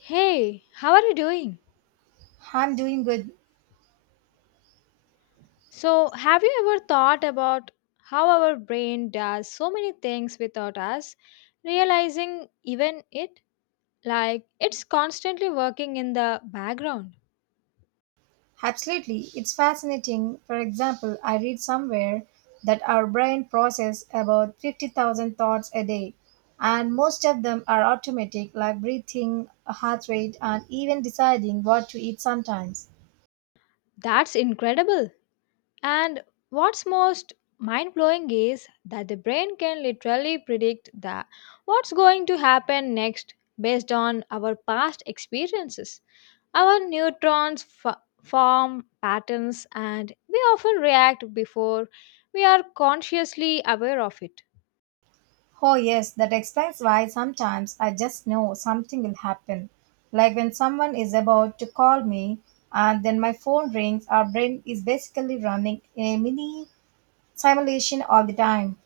Hey, how are you doing? I'm doing good. So, have you ever thought about how our brain does so many things without us realizing even it? Like, it's constantly working in the background. Absolutely, it's fascinating. For example, I read somewhere that our brain processes about 50,000 thoughts a day, and most of them are automatic, like breathing, heart rate, and even deciding what to eat sometimes. That's incredible. And what's most mind blowing is that the brain can literally predict the what's going to happen next based on our past experiences. Our form patterns and we often react before we are consciously aware of it. Oh yes, that explains why sometimes I just know something will happen. Like when someone is about to call me and then my phone rings, our brain is basically running in a mini simulation all the time.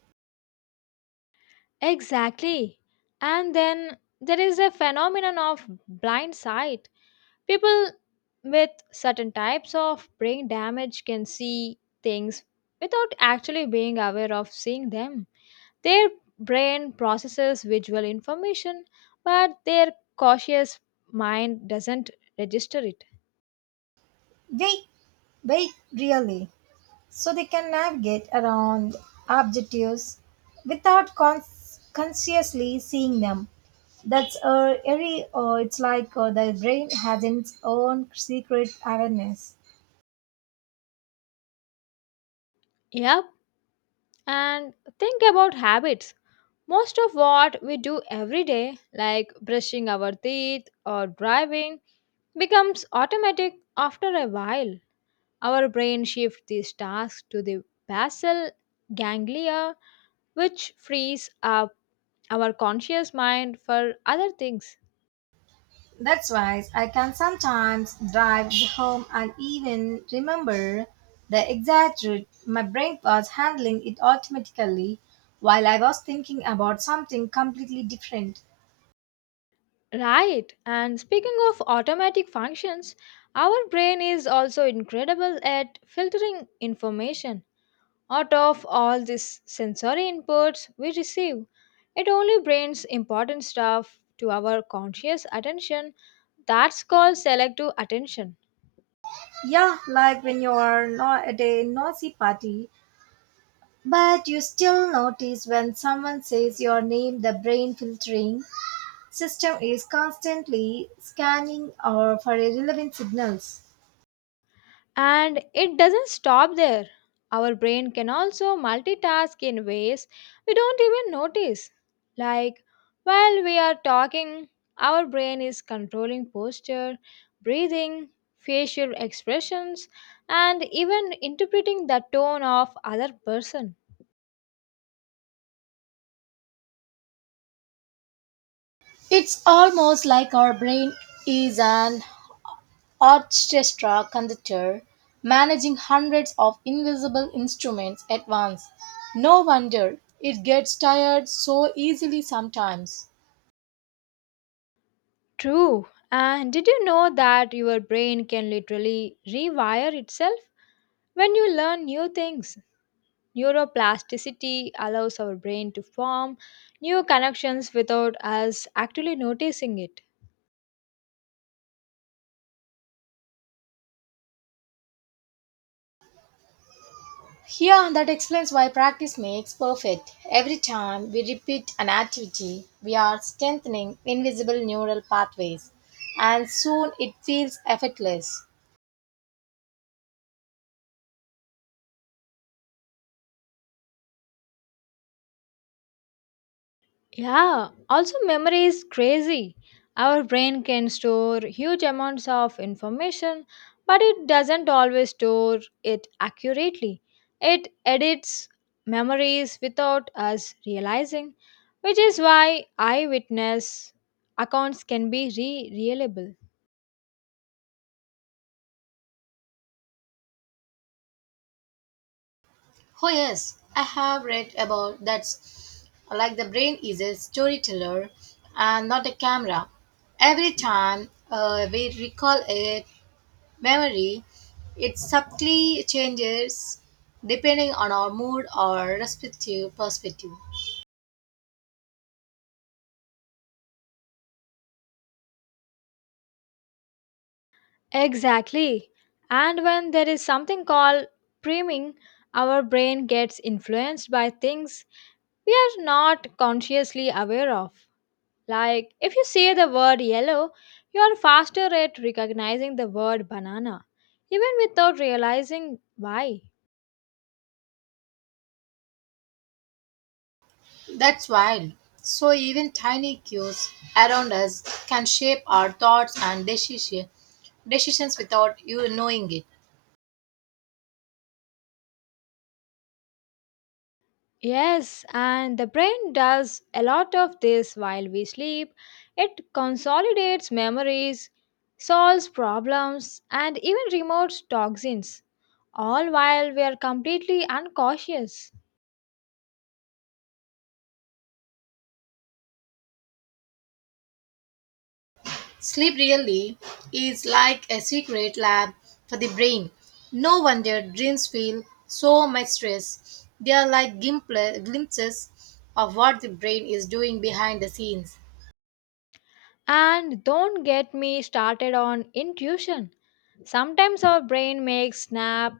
Exactly. And then there is a phenomenon of blind sight. People with certain types of brain damage can see things without actually being aware of seeing them. Their brain processes visual information, but their cautious mind doesn't register it. Wait, wait, really. So they can navigate around objectives without consciously seeing them. That's it's like the brain has its own secret awareness. Yep. And think about habits. Most of what we do every day, like brushing our teeth or driving, becomes automatic after a while. Our brain shifts these tasks to the basal ganglia, which frees up our conscious mind for other things. That's why I can sometimes drive home and even remember the exact route. My brain was handling it automatically while I was thinking about something completely different. Right, and speaking of automatic functions, our brain is also incredible at filtering information. Out of all these sensory inputs we receive, it only brings important stuff to our conscious attention. That's called selective attention. Yeah, like when you are not at a noisy party, but you still notice when someone says your name, the brain filtering system is constantly scanning or for irrelevant signals. And it doesn't stop there. Our brain can also multitask in ways we don't even notice. Like, while we are talking, our brain is controlling posture, breathing, facial expressions, and even interpreting the tone of other person. It's almost like our brain is an orchestra conductor managing hundreds of invisible instruments at once. No wonder it gets tired so easily sometimes. True. And did you know that your brain can literally rewire itself when you learn new things? Neuroplasticity allows our brain to form new connections without us actually noticing it. Here, that explains why practice makes perfect. Every time we repeat an activity, we are strengthening invisible neural pathways, and soon it feels effortless. Yeah, also memory is crazy. Our brain can store huge amounts of information, but it doesn't always store it accurately. It edits memories without us realizing, which is why eyewitness accounts can be re-reliable. Oh yes, I have read about that. Like the brain is a storyteller and not a camera. Every time we recall a memory, it subtly changes depending on our mood or respective perspective. Exactly. And when there is something called priming, our brain gets influenced by things we are not consciously aware of. Like, if you say the word yellow, you are faster at recognizing the word banana, even without realizing why. That's wild. So even tiny cues around us can shape our thoughts and decisions without you knowing it. Yes, and the brain does a lot of this while we sleep. It consolidates memories, solves problems, and even removes toxins, all while we are completely unconscious. Sleep really is like a secret lab for the brain. No wonder dreams feel so much stress. They are like glimpses of what the brain is doing behind the scenes. And don't get me started on intuition. Sometimes our brain makes snap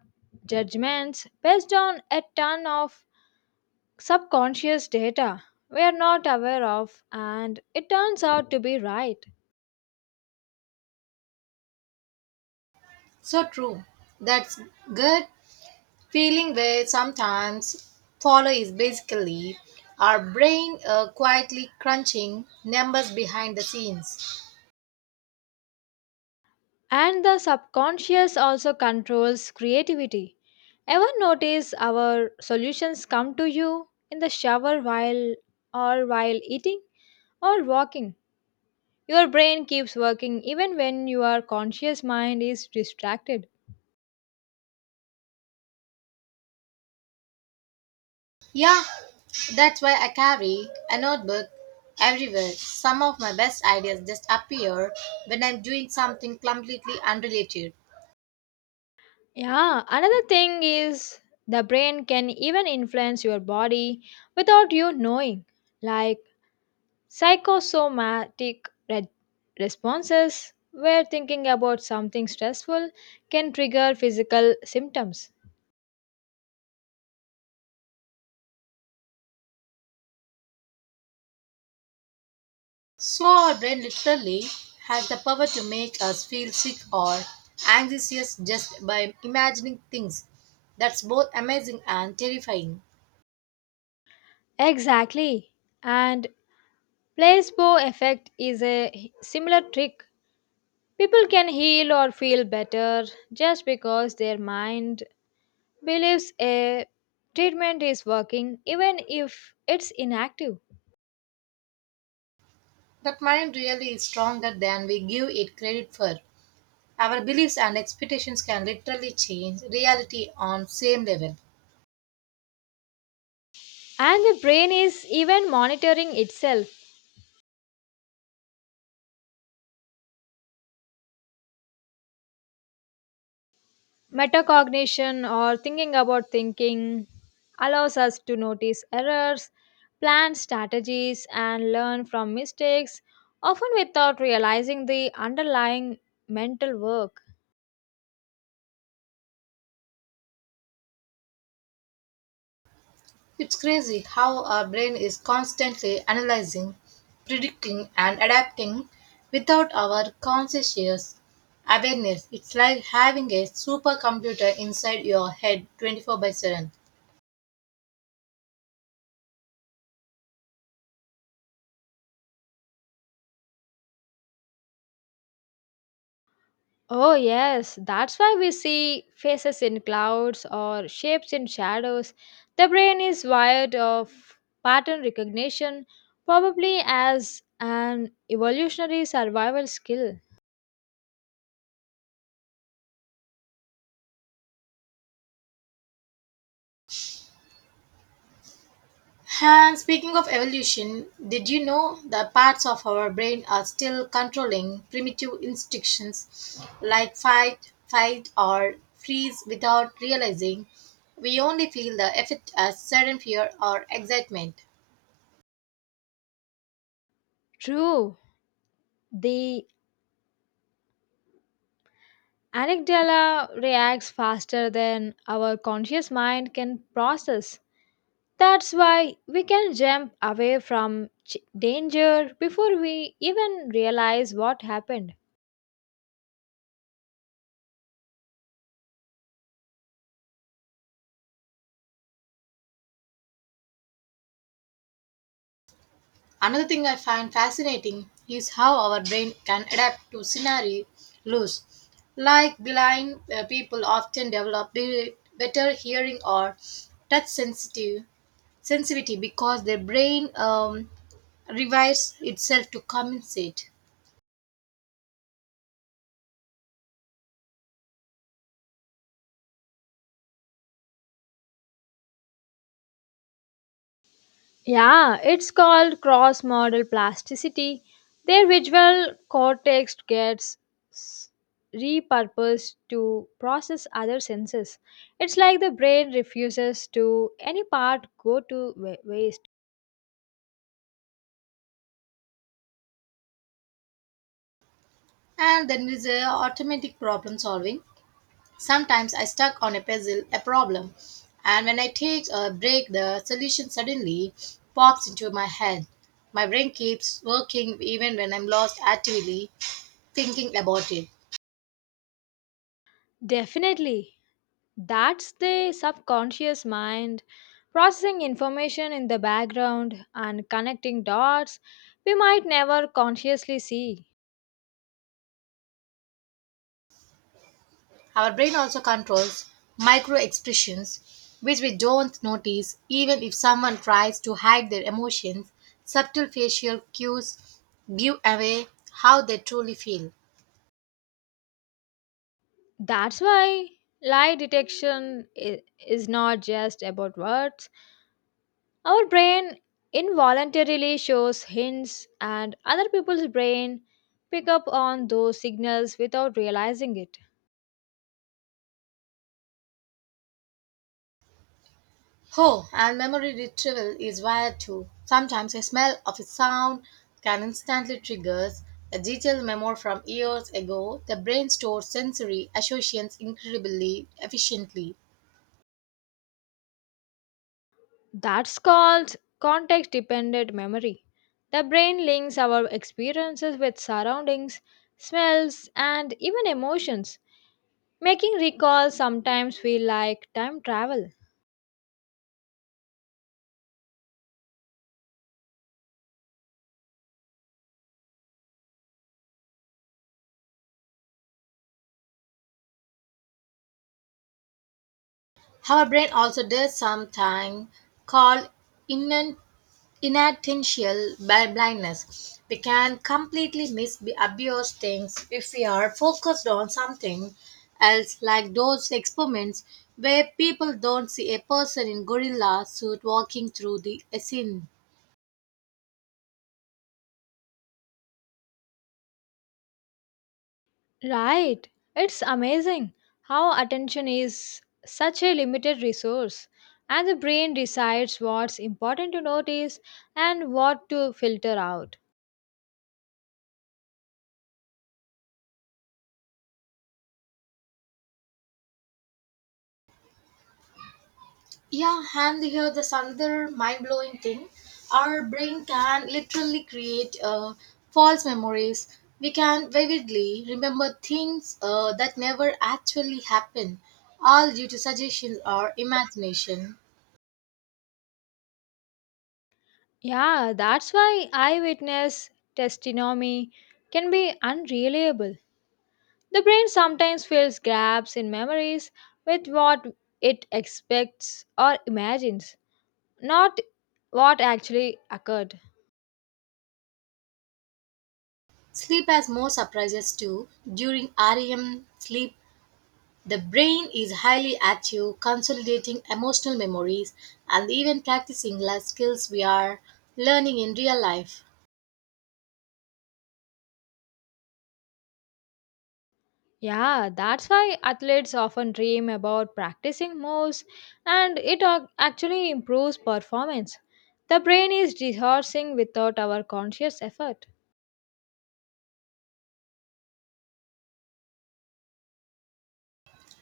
judgments based on a ton of subconscious data we are not aware of, and it turns out to be right. So true. That's good feeling where sometimes follow is basically our brain quietly crunching numbers behind the scenes. And the subconscious also controls creativity. Ever notice our solutions come to you in the shower while or while eating or walking? Your brain keeps working even when your conscious mind is distracted. Yeah, that's why I carry a notebook everywhere. Some of my best ideas just appear when I'm doing something completely unrelated. Yeah, another thing is the brain can even influence your body without you knowing, like psychosomatic re- responses where thinking about something stressful can trigger physical symptoms. So our brain literally has the power to make us feel sick or anxious just by imagining things. That's both amazing and terrifying. Exactly. And placebo effect is a similar trick. People can heal or feel better just because their mind believes a treatment is working even if it's inactive. That mind really is stronger than we give it credit for. Our beliefs and expectations can literally change reality on same level. And the brain is even monitoring itself. Metacognition or thinking about thinking allows us to notice errors, plan strategies, and learn from mistakes, often without realizing the underlying mental work. It's crazy how our brain is constantly analyzing, predicting and adapting without our conscious awareness. It's like having a supercomputer inside your head 24 by 7. Oh, yes, that's why we see faces in clouds or shapes in shadows. The brain is wired of pattern recognition, probably as an evolutionary survival skill. And speaking of evolution, did you know that parts of our brain are still controlling primitive instincts like fight, fight, or freeze without realizing we only feel the effect as sudden fear or excitement? True, the amygdala reacts faster than our conscious mind can process. That's why we can jump away from danger before we even realize what happened. Another thing I find fascinating is how our brain can adapt to scenarios. Like blind people often develop better hearing or touch sensitive sensitivity because their brain rewires itself to compensate. Yeah, it's called cross model plasticity. Their visual s- repurposed to process other senses. It's like the brain refuses to any part go to waste. And then is automatic problem solving. Sometimes I stuck on a puzzle, a problem, and when I take a break, the solution suddenly pops into my head. My brain keeps working even when I'm lost actively thinking about it. Definitely, that's the subconscious mind processing information in the background and connecting dots we might never consciously see. Our brain also controls micro expressions which we don't notice even if someone tries to hide their emotions. Subtle facial cues give away how they truly feel. That's why lie is not just about words. Our brain involuntarily shows hints, and other people's brain pick up on those signals without realizing it. Oh, and memory retrieval is wired too. Sometimes a smell of a sound can instantly trigger a detailed memory from years ago. The brain stores sensory associations incredibly efficiently. That's called context dependent memory. The brain links our experiences with surroundings, smells, and even emotions, making recall sometimes feel like time travel. Our brain also does something called inan- inattentional blindness. We can completely miss the obvious things if we are focused on something else, like those experiments where people don't see a person in gorilla suit walking through the scene. Right. It's amazing how attention is such a limited resource, and the brain decides what's important to notice and what to filter out. Yeah, and here's another mind blowing thing. Our brain can literally create false memories. We can vividly remember things that never actually happened, all due to suggestion or imagination. Yeah, that's why eyewitness testimony can be unreliable. The brain sometimes fills gaps in memories with what it expects or imagines, not what actually occurred. Sleep has more surprises too. During REM sleep, the brain is highly active, consolidating emotional memories and even practicing life skills we are learning in real life. Yeah, that's why athletes often dream about practicing moves and it actually improves performance. The brain is rehearsing without our conscious effort.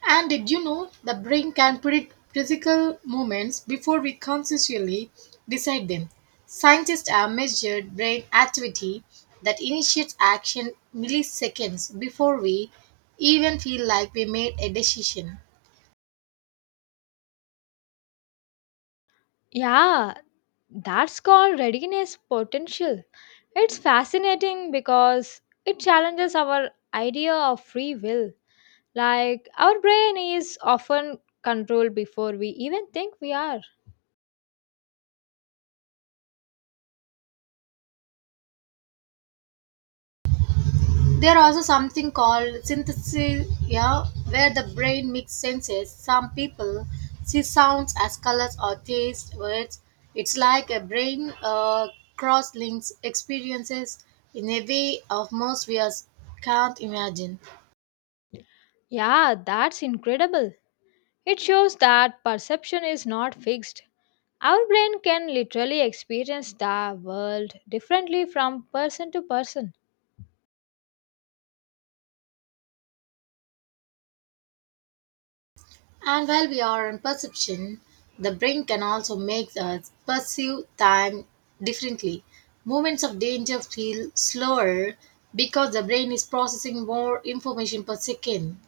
And did you know the brain can predict physical movements before we consciously decide them? Scientists have measured brain activity that initiates action milliseconds before we even feel like we made a decision. Yeah, that's called readiness potential. It's fascinating because it challenges our idea of free will. Like, our brain is often controlled before we even think we are. There also something called synesthesia, yeah, where the brain mixes senses. Some people see sounds as colors or taste words. It's like a brain cross links experiences in a way of most we us can't imagine. Yeah, that's incredible. It shows that perception is not fixed. Our brain can literally experience the world differently from person to person. And while we are in perception, the brain can also make us perceive time differently. Moments of danger feel slower because the brain is processing more information per second.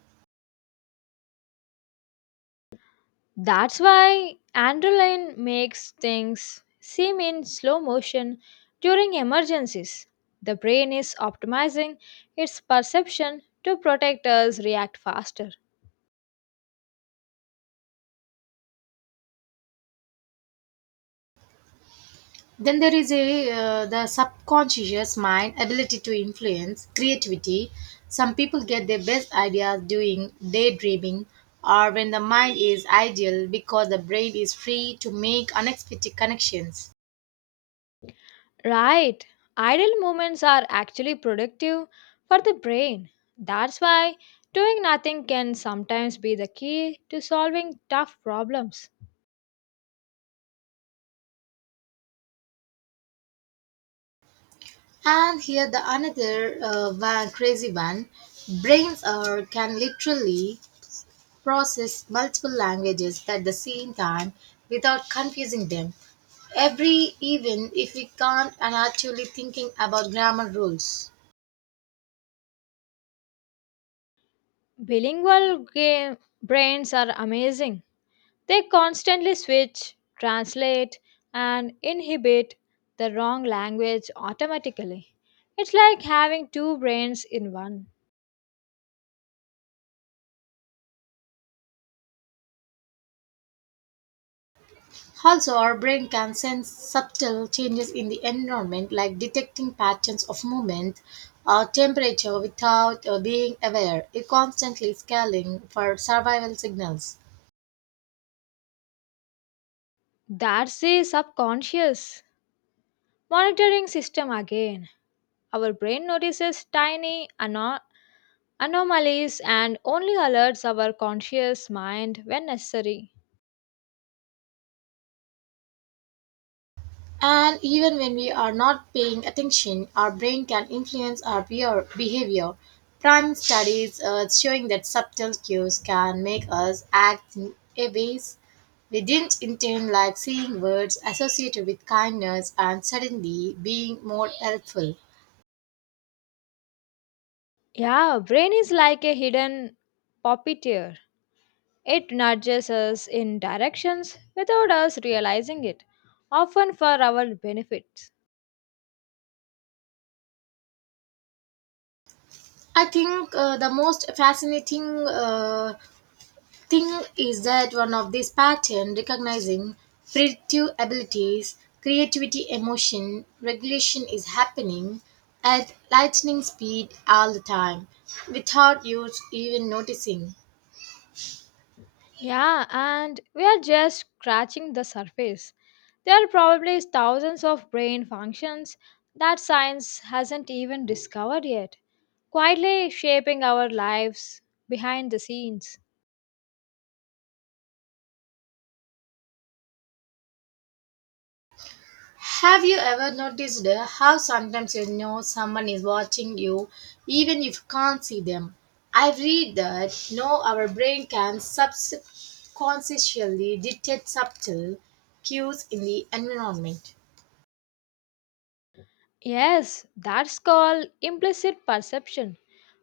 That's why adrenaline makes things seem in slow motion during emergencies. The brain is optimizing its perception to protect us react faster. Then there is a the subconscious mind ability to influence creativity. Some people get their best ideas doing daydreaming or when the mind is idle because the brain is free to make unexpected connections. Right. Idle moments are actually productive for the brain. That's why doing nothing can sometimes be the key to solving tough problems. And here the another one, crazy one, brains are can literally process multiple languages at the same time without confusing them. Every even if we can't and actually thinking about grammar rules. Bilingual game brains are amazing. They constantly switch, translate, and inhibit the wrong language automatically. It's like having two brains in one. Also, our brain can sense subtle changes in the environment like detecting patterns of movement or temperature without being aware. It constantly scaling for survival signals. That's the subconscious monitoring system again. Our brain notices tiny anomalies and only alerts our conscious mind when necessary. And even when we are not paying attention, our brain can influence our behavior. Prime studies showing that subtle cues can make us act in a ways we didn't intend, like seeing words associated with kindness and suddenly being more helpful. Yeah, brain is like a hidden puppeteer. It nudges us in directions without us realizing it, often for our benefits. I think the most fascinating thing is that one of these patterns recognizing predictive abilities, creativity, emotion, regulation is happening at lightning speed all the time without you even noticing. Yeah, and we are just scratching the surface. There are probably thousands of brain functions that science hasn't even discovered yet, quietly shaping our lives behind the scenes. Have you ever noticed how sometimes you know someone is watching you even if you can't see them? I read that no, our brain can subconsciously detect subtle cues in the environment. Yes, that's called implicit perception.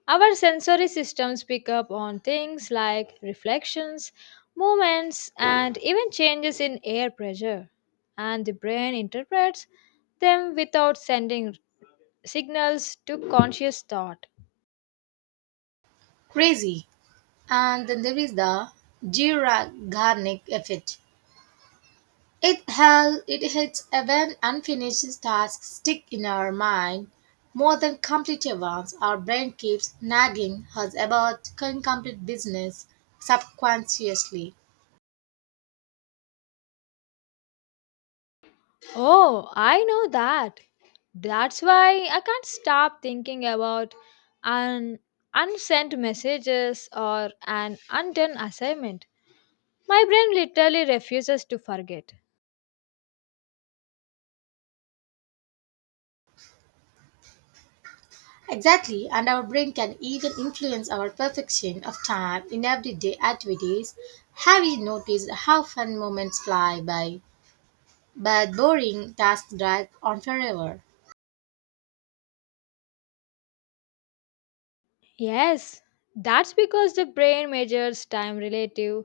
Our sensory systems pick up on things like reflections, movements, and even changes in air pressure, and the brain interprets them without sending signals to conscious thought. Crazy. And then there is the Zygarnik effect. It it hits when unfinished tasks stick in our mind more than completed ones. Our brain keeps nagging us about incomplete business subconsciously. Oh, I know that. That's why I can't stop thinking about an unsent messages or an undone assignment. My brain literally refuses to forget. Exactly, and our brain can even influence our perfection of time in everyday activities. Have you noticed how fun moments fly by, but boring tasks drag on forever? Yes, that's because the brain measures time relative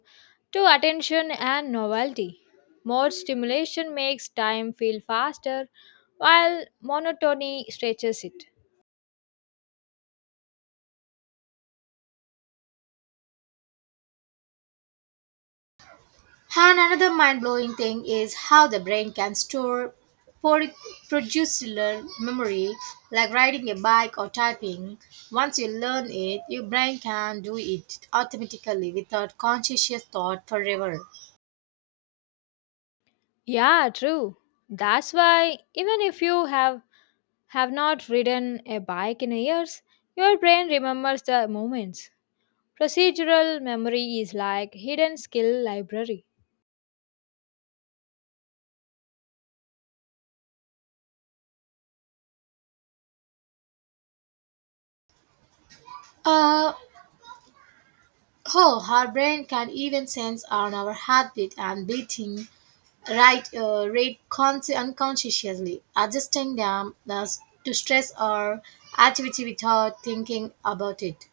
to attention and novelty. More stimulation makes time feel faster, while monotony stretches it. And another mind blowing thing is how the brain can store por- procedural memory, like riding a bike or typing. Once you learn it, your brain can do it automatically without conscious thought forever. Yeah, true. That's why even if you have not ridden a bike in years, your brain remembers the moments. Procedural memory is like hidden skill library. Uh, oh, our brain can even sense on our heartbeat and beating right rate consci unconsciously, adjusting them thus to stress or activity without thinking about it.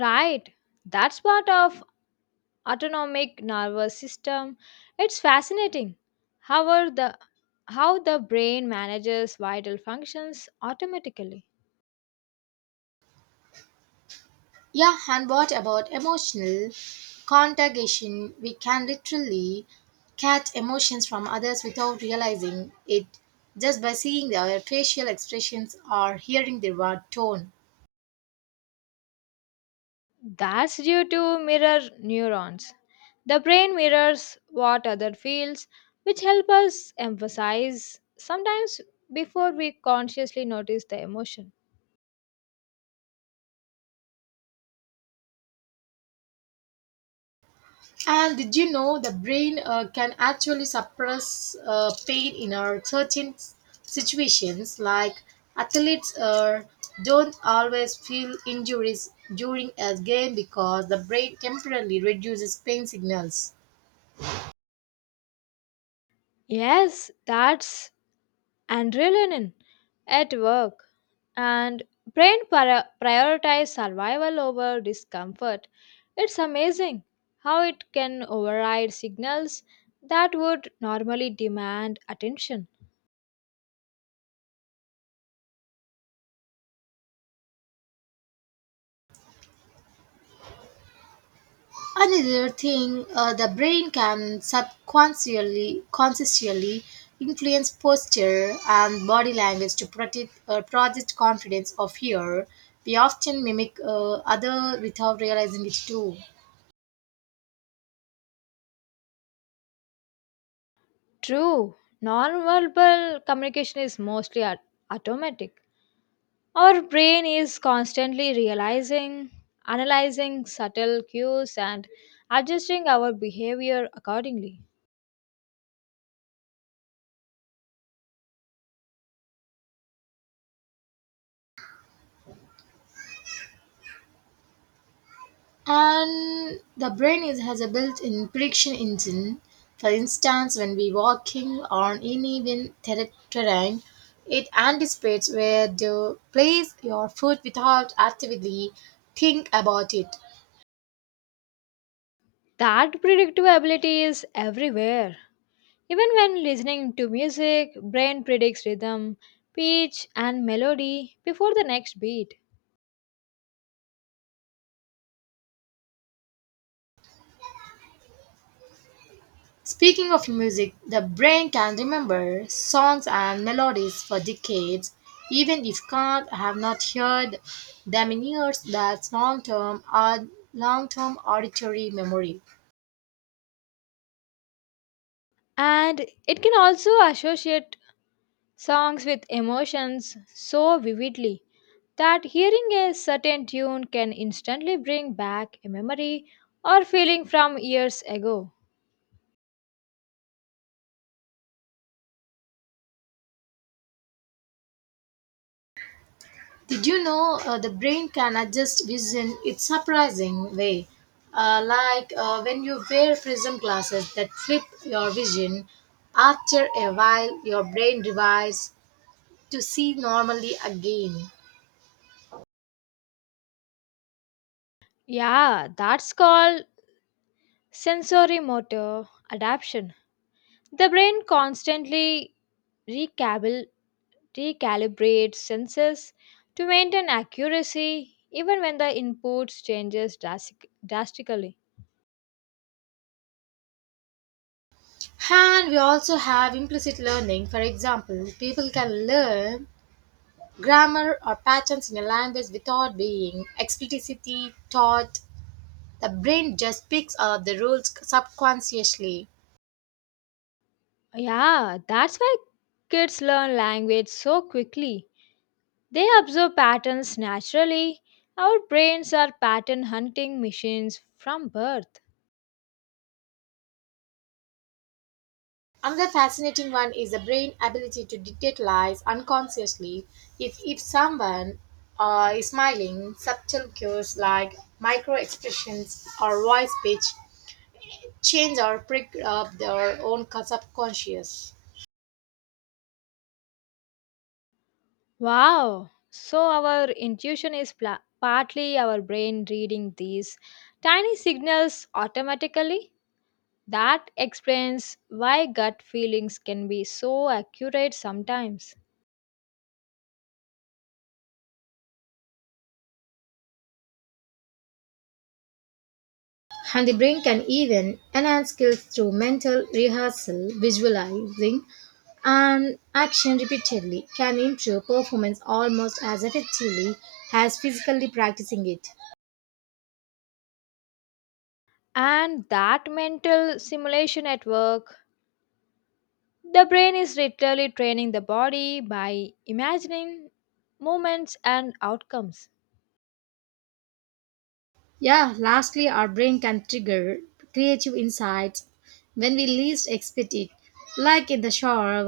Right. That's part of autonomic nervous system. It's fascinating how are the how the brain manages vital functions automatically. Yeah, and what about emotional contagion? We can literally catch emotions from others without realizing it just by seeing their facial expressions or hearing their word tone. That's due to mirror neurons. The brain mirrors what other feels, which help us emphasize sometimes before we consciously notice the emotion. And did you know the brain can actually suppress pain in our certain situations, like athletes don't always feel injuries during a game because the brain temporarily reduces pain signals. Yes, that's adrenaline at work and brain prioritize survival over discomfort. It's amazing how it can override signals that would normally demand attention. Another thing, the brain can subconsciously consciously influence posture and body language to project confidence or fear. We often mimic other without realizing it too. True, non-verbal communication is mostly automatic. Our brain is constantly realizing analyzing subtle cues and adjusting our behavior accordingly. And the has a built-in prediction engine. For instance, when we walking on uneven terrain, it anticipates where to place your foot without actively think about it. That predictability is everywhere. Even when listening to music, brain predicts rhythm, pitch, and melody before the next beat. Speaking of music, the brain can remember songs and melodies for decades, even if can't have not heard them in years. That's long-term auditory memory. And it can also associate songs with emotions so vividly that hearing a certain tune can instantly bring back a memory or feeling from years ago. Did you know the brain can adjust vision in a surprising way? When you wear prism glasses that flip your vision, after a while your brain revives to see normally again. Yeah, that's called sensorimotor adaptation. The brain constantly recalibra- recalibrates sensors to maintain accuracy even when the inputs changes drastically. And we also have implicit learning. For example, people can learn grammar or patterns in a language without being explicitly taught. The brain just picks up the rules subconsciously. Yeah, that's why kids learn language so quickly. They observe patterns naturally. Our brains are pattern hunting machines from birth. Another fascinating one is the brain ability to detect lies unconsciously. If someone is smiling, subtle cues like micro expressions or voice pitch change or pick up their own subconscious. Wow! So, our intuition is partly our brain reading these tiny signals automatically? That explains why gut feelings can be so accurate sometimes. And the brain can even enhance skills through mental rehearsal, visualizing, and action repeatedly can improve performance almost as effectively as physically practicing it. And that mental simulation at work, the brain is literally training the body by imagining moments and outcomes. Yeah, lastly, our brain can trigger creative insights when we least expect it, like in the shower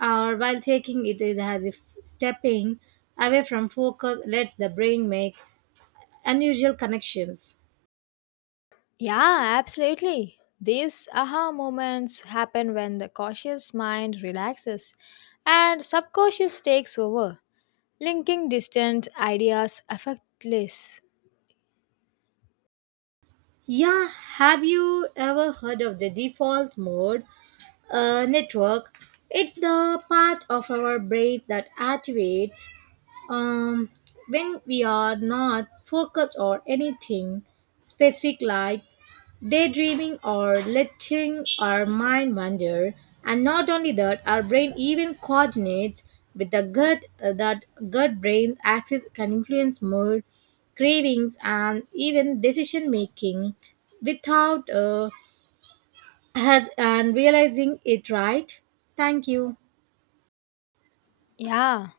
or while taking it, is as if stepping away from focus lets the brain make unusual connections. Yeah, absolutely. These aha moments happen when the cautious mind relaxes and subconscious takes over, linking distant ideas effortless. Yeah, have you ever heard of the default mode network? It's the part of our brain that activates um, when we are not focused on anything specific, like daydreaming or letting our mind wander, and not only that, our brain even coordinates with the gut that gut brain's axis can influence mood, cravings, and even decision making without us and realizing it right. Thank you. Yeah.